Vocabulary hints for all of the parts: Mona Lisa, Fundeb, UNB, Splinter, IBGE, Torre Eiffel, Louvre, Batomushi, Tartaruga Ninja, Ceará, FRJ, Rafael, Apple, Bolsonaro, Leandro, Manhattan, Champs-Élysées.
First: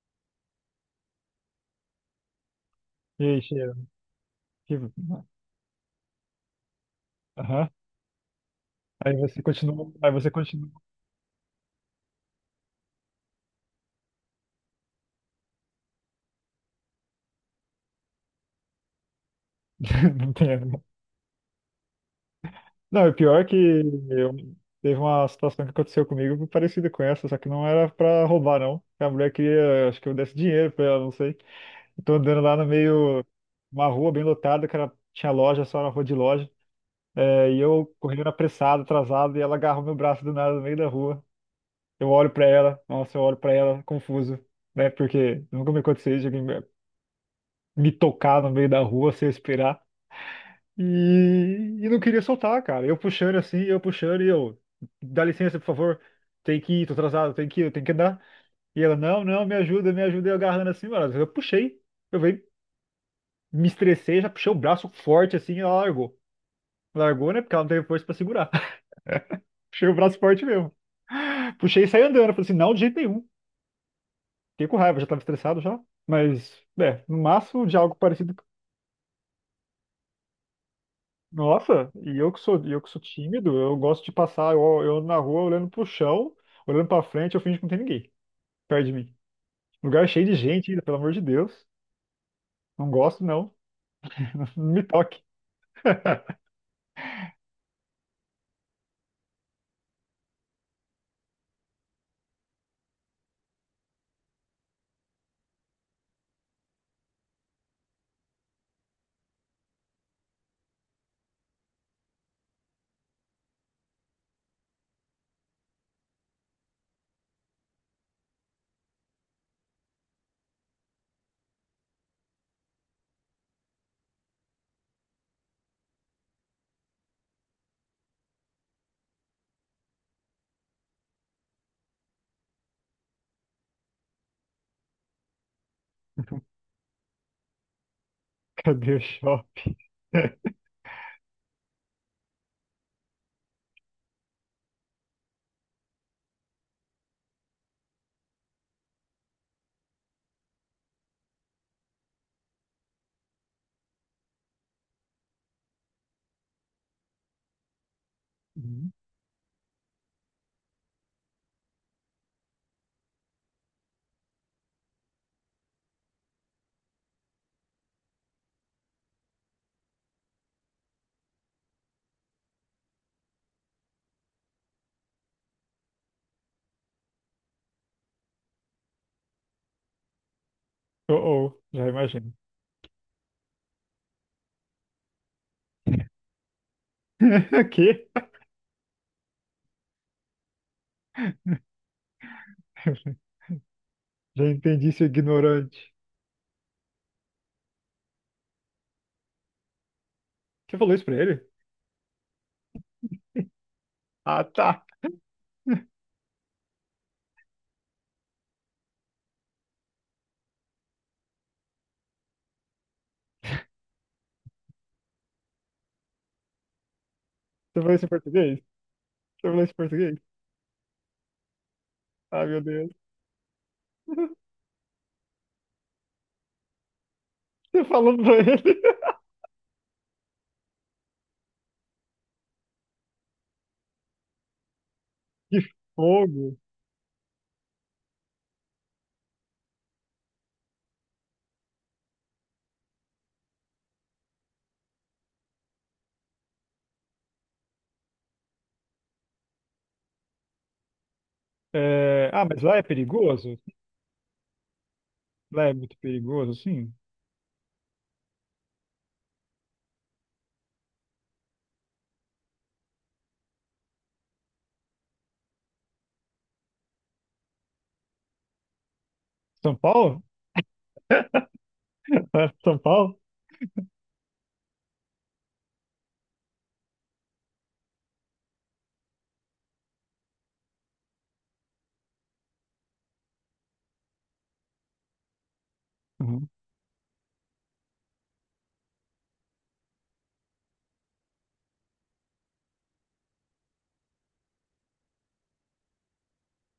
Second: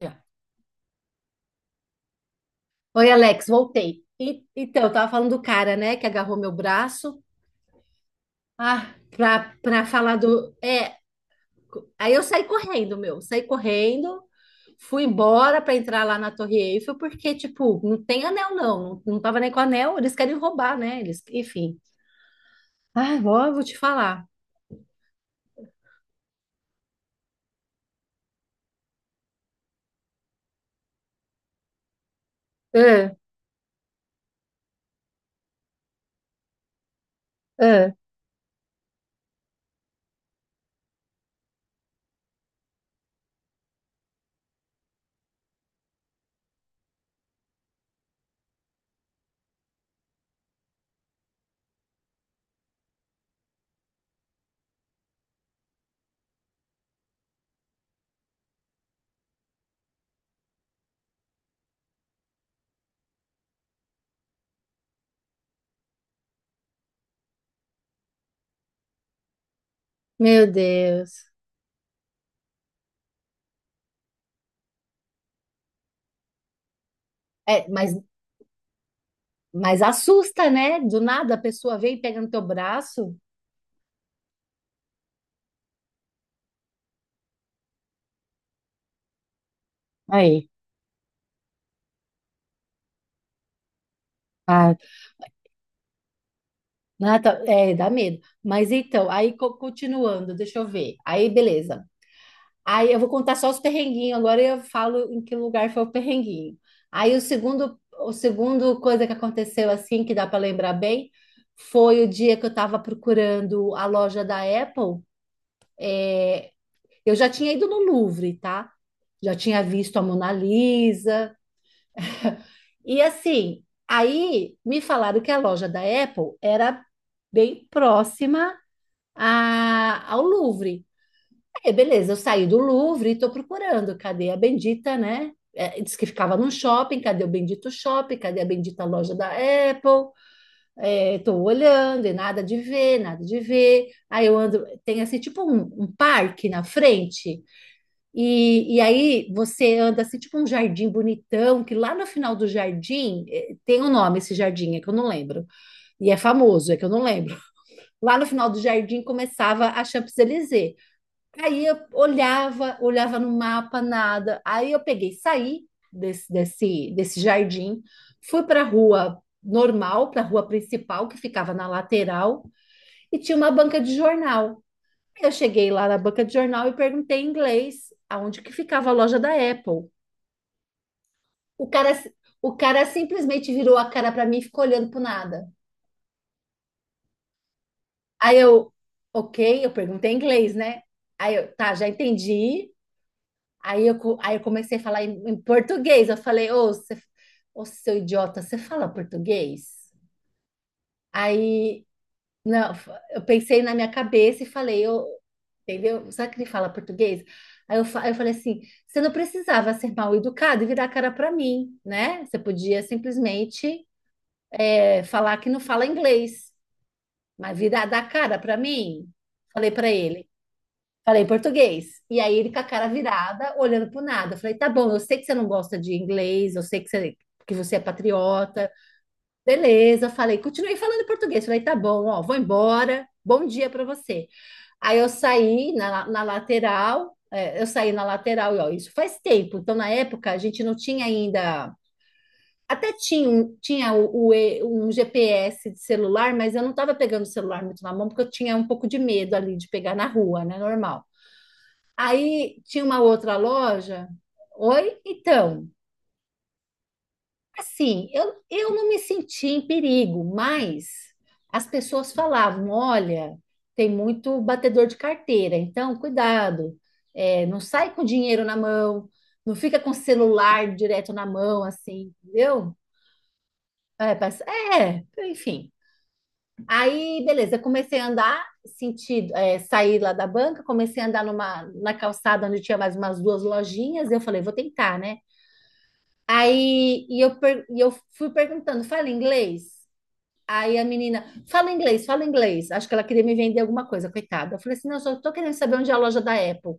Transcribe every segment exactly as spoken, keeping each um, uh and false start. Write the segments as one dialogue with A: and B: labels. A: Já. Oi,
B: E aí,
A: Alex,
B: cheiro.
A: voltei. E-
B: Que...
A: então, eu tava falando do cara, né, que agarrou meu braço.
B: Aham.
A: Ah,
B: Aí você
A: pra, pra
B: continua. Aí
A: falar
B: você
A: do.
B: continua.
A: É, co- aí eu saí correndo, meu. Saí correndo, fui embora pra entrar lá na Torre Eiffel, porque, tipo, não tem anel, não. Não, não tava nem com anel, eles
B: Não
A: querem
B: tem.
A: roubar, né? Eles, enfim.
B: Não, o
A: Ah,
B: pior é
A: ó,
B: que
A: vou te falar.
B: eu... teve uma situação que aconteceu comigo parecida com essa, só que não era pra roubar, não. A mulher queria, acho que eu desse dinheiro pra ela, não sei. Eu tô andando lá no
A: Ah,
B: meio, uma rua bem lotada, que era... tinha loja, só era rua de loja. É, e
A: ah,
B: eu correndo apressado, atrasado, e ela agarrou meu braço do nada no meio da rua. Eu olho pra ela, nossa, eu olho pra ela, confuso, né? Porque nunca me aconteceu isso, me tocar no meio da rua sem eu esperar. E, e não queria soltar, cara. Eu puxando assim, eu puxando e eu, dá licença, por favor. Tem que ir, tô atrasado, tem que ir, eu tenho que andar. E ela, não, não, me ajuda, me ajuda. E eu agarrando assim, mano. Eu puxei. Eu veio, me estressei, já puxei o braço forte assim e ela largou. Largou, né? Porque ela não teve força pra segurar. Puxei o braço forte
A: meu
B: mesmo.
A: Deus.
B: Puxei e saí andando. Eu falei assim, não, de jeito nenhum. Fiquei com raiva, já tava estressado já. Mas, é, no máximo
A: É,
B: de
A: mas,
B: algo parecido.
A: mas assusta, né? Do nada a pessoa
B: Nossa,
A: vem e
B: e
A: pega no
B: eu que
A: teu
B: sou, e eu que sou
A: braço.
B: tímido, eu gosto de passar, eu, eu ando na rua olhando pro chão, olhando pra frente, eu finjo que não tem ninguém perto de mim. Lugar cheio de
A: Aí.
B: gente ainda, pelo amor de Deus. Não gosto, não. Não me toque.
A: Ah, tá. É, dá medo. Mas então, aí co- continuando, deixa eu ver. Aí, beleza. Aí eu vou contar só os perrenguinhos, agora eu falo em que lugar foi o perrenguinho. Aí o segundo, o segundo coisa que aconteceu assim, que dá para lembrar bem, foi o dia que eu estava procurando a loja da Apple. Eu já tinha ido no Louvre, tá? Já tinha visto a Mona Lisa. E assim, aí me falaram que a loja da Apple era bem próxima a- ao Louvre. É, beleza, eu saí do Louvre e estou procurando. Cadê a bendita, né? É, diz que ficava num shopping, cadê o bendito shopping? Cadê a bendita
B: Cadê o
A: loja da
B: shopping?
A: Apple? Estou olhando e nada de ver, nada de ver. Aí eu ando, tem assim tipo um, um parque na frente, e, e aí você anda assim tipo um jardim bonitão, que lá no final do jardim eh, tem um nome esse jardim, é que eu não lembro. E é famoso, é que eu não lembro. Lá no final do
B: Uhum.
A: jardim começava a Champs-Élysées. Aí eu olhava, olhava no mapa, nada. Aí eu peguei, saí desse, desse, desse jardim, fui para a rua normal, para a rua principal, que ficava na lateral, e tinha uma banca de jornal. Aí eu cheguei lá na banca de jornal e perguntei em inglês aonde que ficava a loja da Apple.
B: Oh, oh,
A: O
B: já
A: cara, si,
B: imagino.
A: o cara simplesmente virou a cara para mim e ficou olhando pro nada.
B: Aqui?
A: Aí eu, ok, eu perguntei em inglês, né? Aí eu, tá, já entendi. Aí eu, co- aí eu
B: Já
A: comecei a
B: entendi,
A: falar
B: seu
A: em, em
B: ignorante.
A: português. Eu falei, ô, você- ô, seu idiota, você fala português?
B: Você falou isso pra ele?
A: Aí, não, eu pensei na minha cabeça
B: Ah,
A: e
B: tá.
A: falei, eu, entendeu? Será que ele fala português? Aí eu, fa- eu falei assim, você não precisava ser mal educado e virar a cara para mim, né? Você podia simplesmente é, falar que não fala inglês, mas
B: Você
A: virar
B: falou
A: da
B: isso em
A: cara para
B: português? Você
A: mim,
B: falou
A: falei
B: isso em
A: para
B: português?
A: ele. Falei português. E aí
B: Ah,
A: ele com
B: meu
A: a cara
B: Deus.
A: virada, olhando pro nada. Eu falei, tá bom, eu sei que você não gosta de inglês, eu sei que você, que você é
B: Você falou pra
A: patriota.
B: ele.
A: Beleza, falei, continuei falando português. Falei, tá bom, ó, vou embora. Bom dia pra você. Aí eu
B: Que
A: saí na, na
B: fogo.
A: lateral, é, eu saí na lateral, e ó, isso faz tempo. Então, na época, a gente não tinha ainda. Até tinha, um- tinha o, o E- um G P S de celular, mas eu não estava pegando o celular muito na mão, porque eu tinha um pouco de medo ali de pegar na rua, né? Normal.
B: É, ah,
A: Aí
B: mas lá é
A: tinha uma outra
B: perigoso?
A: loja. Oi,
B: Lá
A: então,
B: é muito perigoso, sim.
A: assim, eu, eu não me senti em perigo, mas as pessoas falavam: olha, tem muito batedor de carteira, então cuidado, é, não sai com dinheiro na mão, não
B: São
A: fica com o
B: Paulo?
A: celular direto na mão, assim,
B: É,
A: entendeu?
B: São Paulo?
A: É, mas- é, enfim. Aí, beleza, comecei a andar, sentido, é, saí lá da banca, comecei a andar numa, na calçada onde tinha mais umas duas lojinhas. Eu falei, vou tentar, né?
B: Uhum,
A: Aí e eu, per- e eu fui perguntando, fala inglês? Aí a menina, fala inglês, fala inglês. Acho que ela queria me vender alguma coisa, coitada. Eu falei assim, não, eu só tô querendo saber onde é a loja da Apple.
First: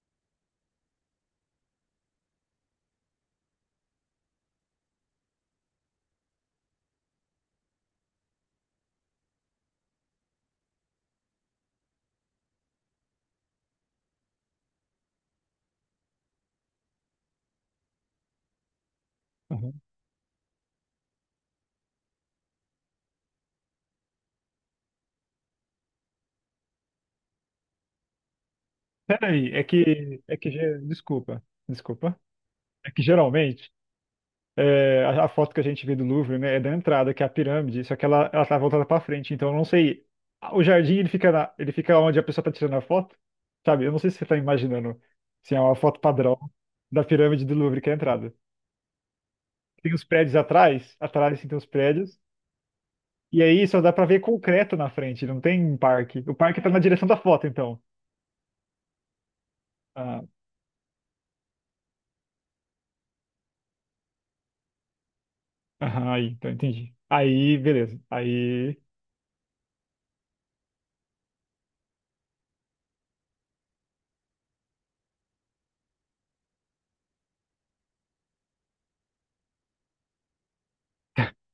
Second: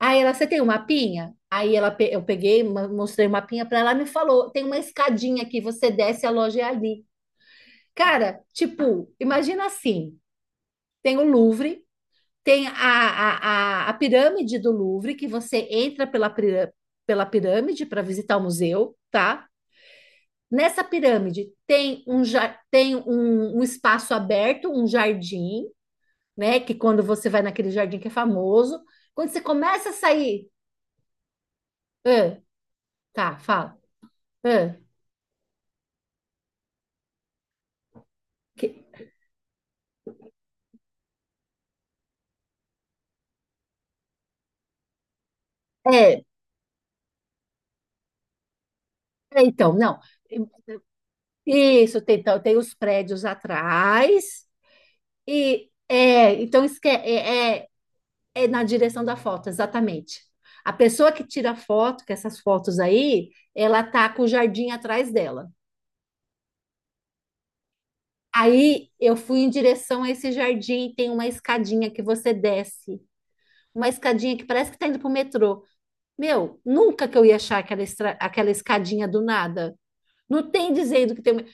A: Aí ela, você tem um mapinha? Aí ela, pe- eu peguei, ma- mostrei o mapinha para ela, ela me falou, tem uma escadinha aqui, você desce, a loja é ali. Cara, tipo, imagina assim, tem o Louvre, tem a, a, a, a pirâmide do Louvre, que você entra pela, pira- pela pirâmide para visitar o museu, tá?
B: uhum.
A: Nessa pirâmide tem um, ja- tem um, um espaço aberto, um jardim, né? Que quando você vai naquele jardim que é famoso, quando você
B: Peraí, é
A: começa a
B: que, é
A: sair,
B: que, ge- desculpa, desculpa.
A: ah,
B: É que
A: tá,
B: geralmente
A: fala, ah,
B: é, a, a foto que a gente vê do Louvre, né, é da entrada, que é a pirâmide, só que ela, ela tá voltada
A: que-
B: pra frente, então eu não sei. O jardim, ele fica, na, ele fica onde a pessoa tá tirando a foto, sabe? Eu não sei se você tá imaginando se é uma foto
A: é,
B: padrão da pirâmide do Louvre, que é a entrada.
A: é, então,
B: Tem
A: não,
B: os prédios atrás, atrás sim, tem os
A: isso, tem,
B: prédios,
A: então, tem os prédios
B: e aí só dá pra ver
A: atrás,
B: concreto na frente, não tem
A: e
B: um parque.
A: é,
B: O parque
A: então
B: tá na
A: esque, é,
B: direção da foto,
A: é, é
B: então.
A: é na direção da foto, exatamente.
B: Ah,
A: A pessoa que tira foto, que essas fotos aí, ela tá com o jardim atrás dela.
B: aham, aí, então entendi. Aí, beleza. Aí,
A: Aí eu fui em direção a esse jardim e tem uma escadinha que você desce, uma escadinha que parece que tá indo pro metrô. Meu, nunca que eu ia achar aquela, estra- aquela escadinha do nada. Não tem dizendo que tem. uma-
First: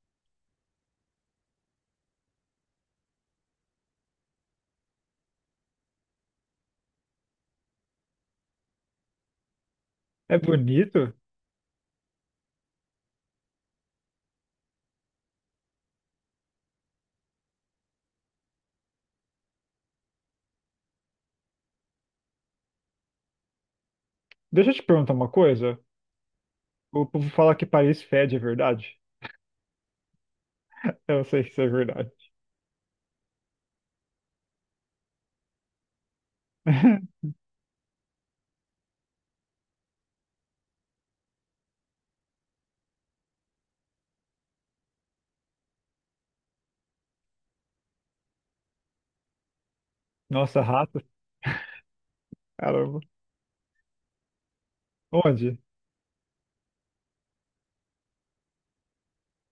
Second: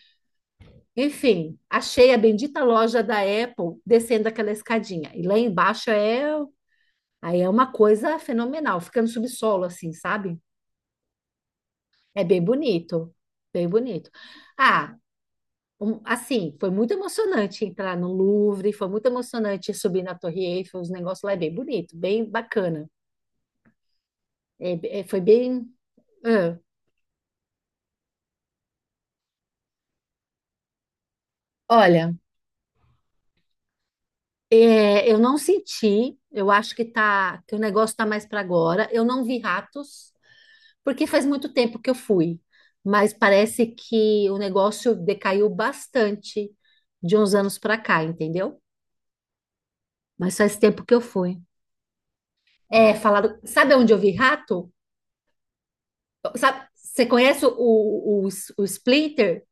A: Enfim, achei a bendita loja da Apple descendo aquela escadinha. E lá embaixo é. Aí é uma coisa fenomenal, fica no subsolo, assim,
B: é
A: sabe?
B: bonito.
A: É bem bonito, bem bonito. Ah, um- assim, foi muito emocionante entrar no Louvre, foi muito emocionante subir na Torre Eiffel, os negócios lá é bem bonito, bem bacana.
B: Deixa eu te
A: É- é-
B: perguntar
A: foi
B: uma
A: bem.
B: coisa.
A: ah.
B: O povo fala que Paris fede, é verdade? Eu sei que isso é verdade.
A: Olha, é, eu não senti, eu acho que tá, que o negócio tá mais para agora. Eu não vi ratos, porque faz muito tempo que eu fui, mas parece que o negócio decaiu bastante de uns anos para cá, entendeu? Mas faz
B: Nossa,
A: tempo que eu
B: rato,
A: fui. É,
B: caramba.
A: falaram, sabe onde eu vi rato?
B: Onde?
A: Sabe, você conhece o, o, o Splinter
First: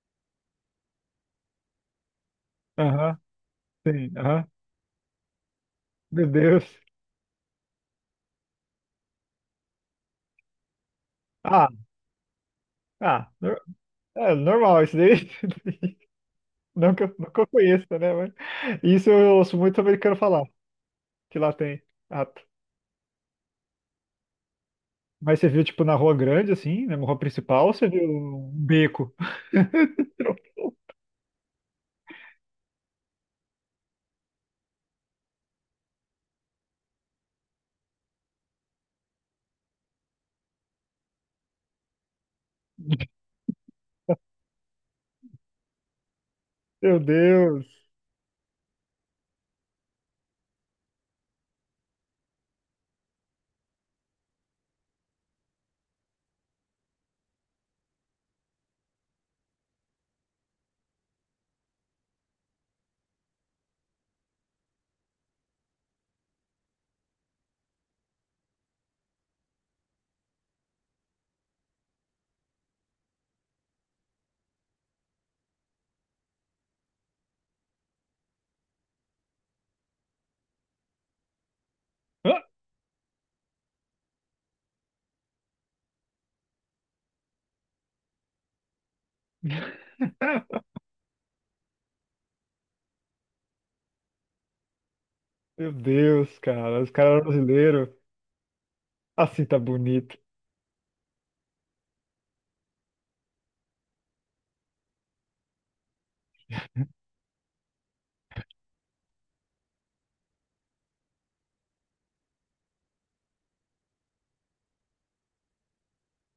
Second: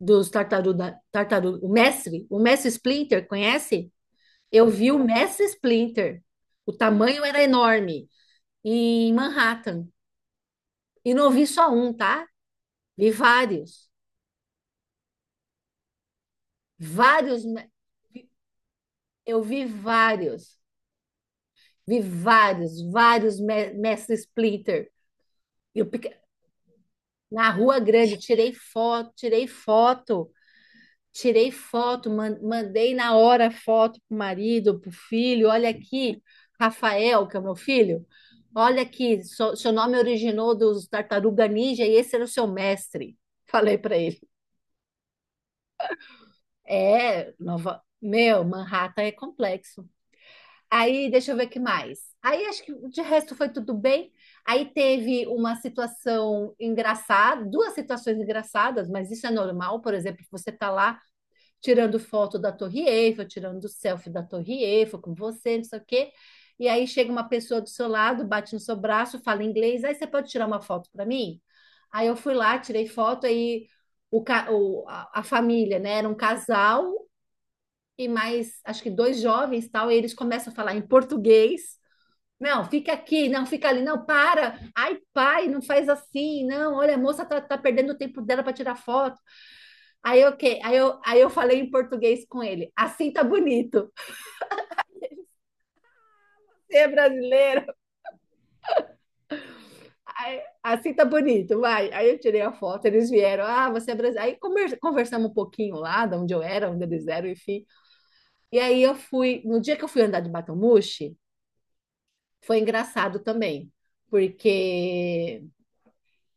A: dos Tartaruga, Tartaruga, o mestre? O mestre
B: Aham,
A: Splinter, conhece?
B: sim, aham.
A: Eu vi o mestre Splinter.
B: Meu
A: O
B: Deus.
A: tamanho era enorme, em Manhattan. E não vi
B: Ah,
A: só um, tá? Vi
B: ah, nor-
A: vários.
B: é normal isso daí. Nunca,
A: Vários.
B: nunca
A: me-
B: conheço, né? Mas isso eu
A: Eu
B: ouço
A: vi
B: muito americano falar,
A: vários.
B: que lá tem
A: Vi
B: rato.
A: vários, vários me- mestre Splinter.
B: Mas você viu, tipo,
A: Eu,
B: na
A: pique-
B: rua grande, assim, na rua
A: na
B: principal, ou
A: Rua
B: você viu
A: Grande,
B: um
A: tirei foto,
B: beco?
A: tirei foto. Tirei foto, mandei na hora foto pro marido, pro filho. Olha aqui, Rafael, que é o meu filho. Olha aqui, so- seu nome originou dos Tartaruga Ninja e esse era o seu mestre. Falei para ele.
B: Meu
A: É,
B: Deus.
A: Nova... meu, Manhattan é complexo. Aí, deixa eu ver o que mais. Aí, acho que de resto foi tudo bem. Aí teve uma situação engraçada, duas situações engraçadas, mas isso é normal, por exemplo, você tá lá tirando foto da Torre Eiffel, tirando selfie da Torre Eiffel com você, não sei o quê. E aí chega uma pessoa do seu lado, bate no seu braço, fala inglês, aí você pode tirar uma foto para mim? Aí eu fui lá, tirei foto, aí o, ca- o- a, a família, né, era um casal e mais, acho que dois jovens, tal, e eles começam a falar em português.
B: Hã?
A: Não, fica aqui, não, fica ali, não, para. Ai, pai, não faz assim, não. Olha, a moça tá, tá perdendo o tempo dela para tirar foto. Aí, ok, aí eu, aí eu falei em português com ele. Assim tá bonito.
B: Meu Deus,
A: Você
B: cara.
A: é
B: Os caras
A: brasileiro?
B: brasileiros. Assim tá bonito.
A: Aí, assim tá bonito, vai. Aí eu tirei a foto, eles vieram. Ah, você é brasileiro. Aí conver- conversamos um pouquinho lá, de onde eu era, onde eles eram, enfim. E aí eu fui. No dia que eu fui andar de Batomushi, foi engraçado também, porque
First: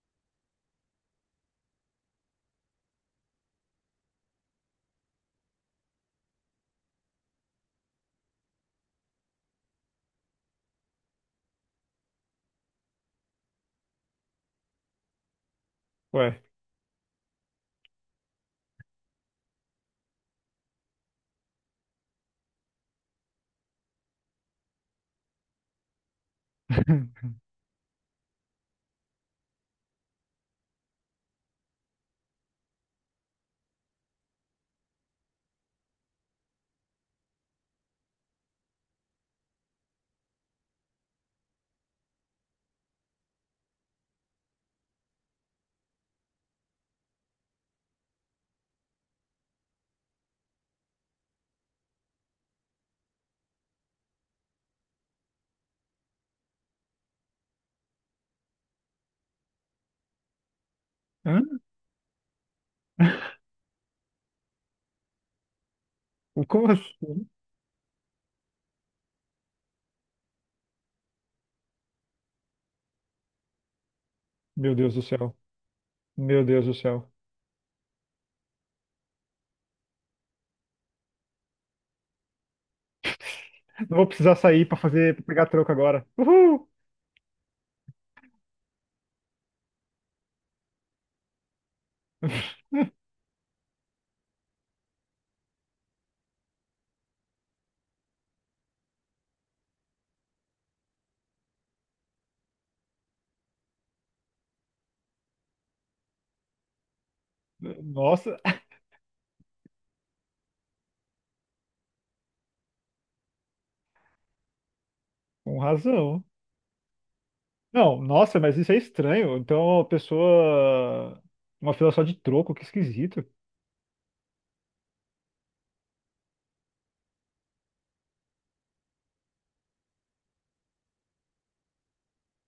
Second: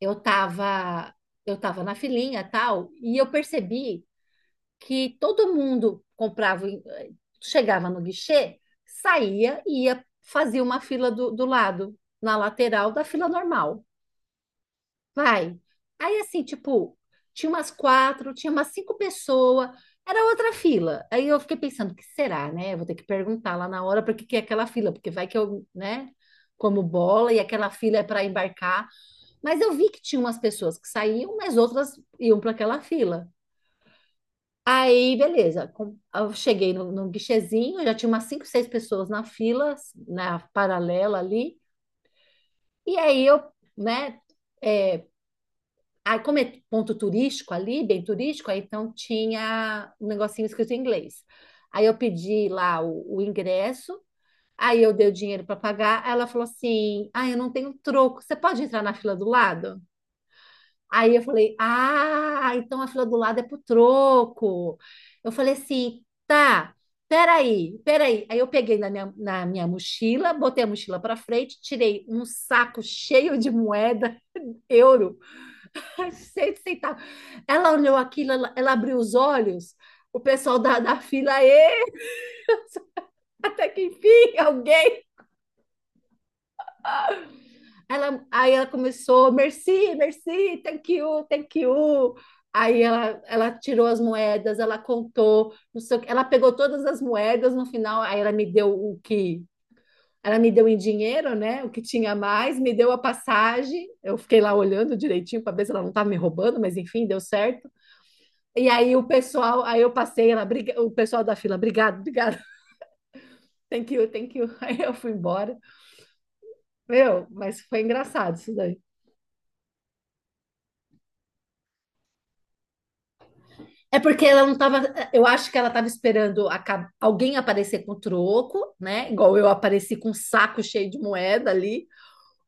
A: eu tava, eu tava na filinha e tal, e eu percebi que todo mundo comprava, eh, chegava no guichê, saía e ia fazia uma fila do, do lado, na lateral da fila normal. Vai. Aí
B: Ué.
A: assim, tipo, tinha umas quatro, tinha umas cinco pessoas, era outra fila. Aí eu fiquei pensando, o que será, né? Eu vou ter que perguntar lá na hora para que que é aquela fila, porque vai que eu, né? Como bola, e aquela fila é para embarcar. Mas eu vi que tinha umas pessoas que saíam, mas outras iam para aquela fila. Aí, beleza. Com- Eu cheguei no, no guichezinho, já tinha umas cinco, seis pessoas na fila, na paralela ali. E aí eu, né? é, aí como é ponto turístico ali, bem turístico, aí então tinha um negocinho escrito em inglês. Aí eu pedi lá o, o ingresso, aí eu dei o dinheiro para pagar. Aí ela falou assim: ah, eu não tenho troco. Você pode entrar na fila do lado? Aí eu
B: Hã?
A: falei, ah, então a fila do lado é pro troco. Eu falei assim,
B: Como
A: tá,
B: assim?
A: peraí, peraí. Aí eu peguei na minha, na minha mochila, botei a mochila para frente, tirei um saco cheio de moeda,
B: Meu Deus do
A: euro,
B: céu. Meu
A: cheio de
B: Deus do
A: centavo.
B: céu.
A: Ela olhou aquilo, ela, ela abriu os olhos, o pessoal da, da fila, "Ê, até que
B: Não vou precisar
A: enfim,
B: sair pra
A: alguém."
B: fazer, pra pegar troco agora. Uhul!
A: Ela, aí ela começou, merci, merci, thank you, thank you. Aí ela, ela tirou as moedas, ela contou, não sei, o quê. Ela pegou todas as moedas no final, aí ela me deu o que ela me deu em dinheiro, né? O que tinha mais, me deu a passagem. Eu fiquei lá olhando direitinho para ver se ela não estava me roubando, mas enfim, deu certo.
B: Nossa,
A: E aí o pessoal, aí eu passei, ela, o pessoal da fila, obrigado, obrigado, thank you, thank you. Aí eu fui embora.
B: com razão.
A: Meu, mas foi
B: Não,
A: engraçado
B: nossa,
A: isso
B: mas isso é
A: daí.
B: estranho. Então, a pessoa. Uma fila só de troco, que esquisito.
A: É porque ela não tava. Eu acho que ela tava esperando aca- alguém aparecer com troco, né? Igual eu apareci com um saco cheio de moeda ali.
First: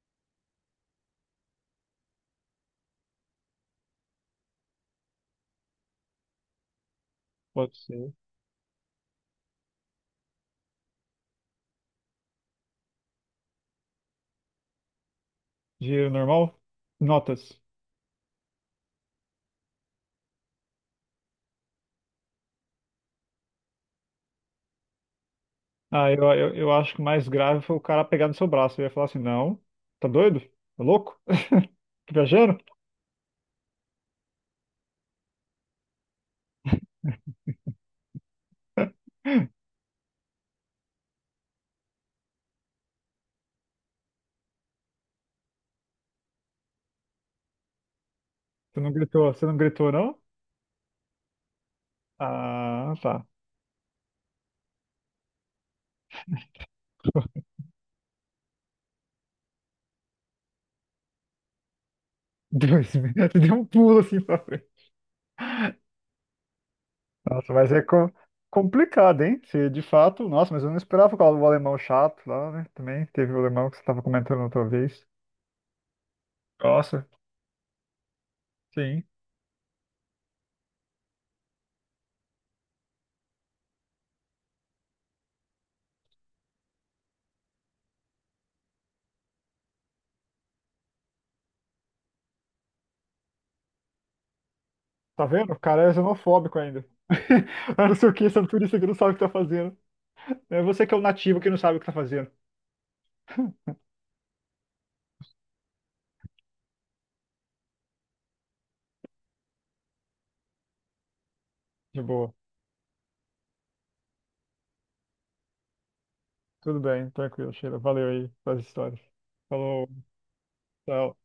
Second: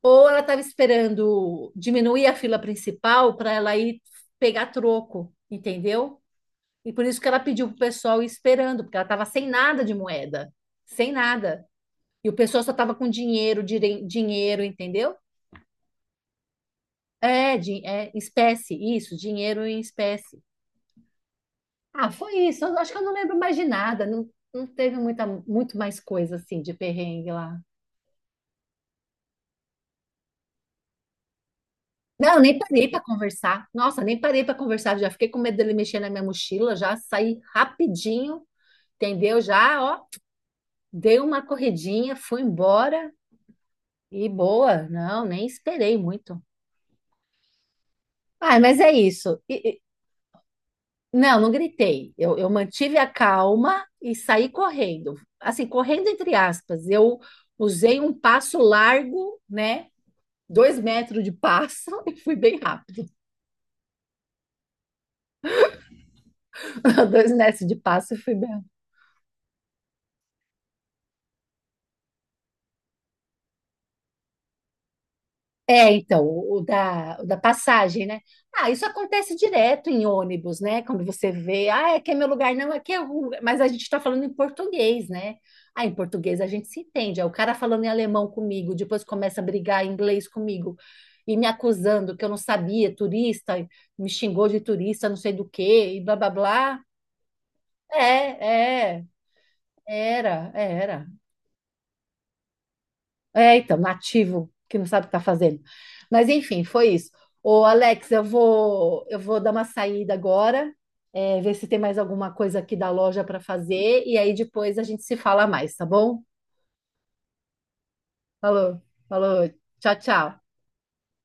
A: Ou ela tava esperando diminuir a fila principal para ela ir pegar troco, entendeu? E por isso que ela pediu
B: Pode
A: pro
B: ser.
A: pessoal ir esperando, porque ela tava sem nada de moeda, sem nada. E o pessoal só tava com dinheiro, dire- dinheiro, entendeu?
B: Dinheiro normal?
A: É,
B: Notas.
A: di- é espécie, isso, dinheiro em espécie. Ah, foi isso. Eu acho que eu não lembro mais de nada. Não, não teve muita, muito mais
B: Ah, eu,
A: coisa
B: eu,
A: assim
B: eu
A: de
B: acho que o mais
A: perrengue lá.
B: grave foi o cara pegar no seu braço. Eu ia falar assim: não, tá doido? Tá louco? Tá
A: Não, nem
B: viajando?
A: parei para conversar. Nossa, nem parei para conversar. Já fiquei com medo dele mexer na minha mochila. Já saí rapidinho, entendeu? Já, ó, dei uma corridinha, fui embora e boa. Não, nem esperei muito. Ah, mas
B: Você
A: é
B: não gritou,
A: isso.
B: você não
A: E- e-
B: gritou, não?
A: não, não gritei. Eu, eu
B: Ah,
A: mantive a
B: tá.
A: calma e saí correndo. Assim, correndo entre aspas. Eu usei um passo largo, né? Dois metros de passo e fui bem
B: Dois,
A: rápido.
B: você deu um pulo assim pra.
A: Dois
B: Nossa,
A: metros
B: mas
A: de
B: é co-
A: passo e fui bem rápido.
B: complicado, hein? Se de fato, nossa, mas eu não esperava por causa do alemão chato lá, né? Também teve o alemão que você estava comentando outra vez.
A: É, então, o o
B: Nossa,
A: da, o da passagem, né? Ah, isso
B: sim.
A: acontece direto em ônibus, né? Quando você vê, ah, aqui é meu lugar, não, aqui é rua. Mas a gente está falando em português, né? Ah, em português a gente se entende. Aí o cara falando em alemão comigo, depois começa a brigar em inglês comigo e me acusando que eu não sabia, turista, me xingou de turista, não
B: Tá
A: sei do
B: vendo? O cara é
A: quê, e blá blá
B: xenofóbico
A: blá.
B: ainda. Ah, não sei o que, esse é um turista que não
A: É, é,
B: sabe o que tá fazendo.
A: era,
B: É você que é o
A: era.
B: nativo que não sabe o que tá fazendo.
A: É, então, nativo, que não sabe o que está fazendo. Mas, enfim, foi isso. Ô, Alex, eu vou, eu vou dar uma saída agora, é, ver se tem mais
B: De
A: alguma
B: boa.
A: coisa aqui da loja para fazer, e aí depois a gente se fala mais, tá bom?
B: Tudo bem, tranquilo, Sheila. Valeu aí pelas
A: Falou,
B: histórias.
A: falou,
B: Falou,
A: tchau, tchau.
B: tchau.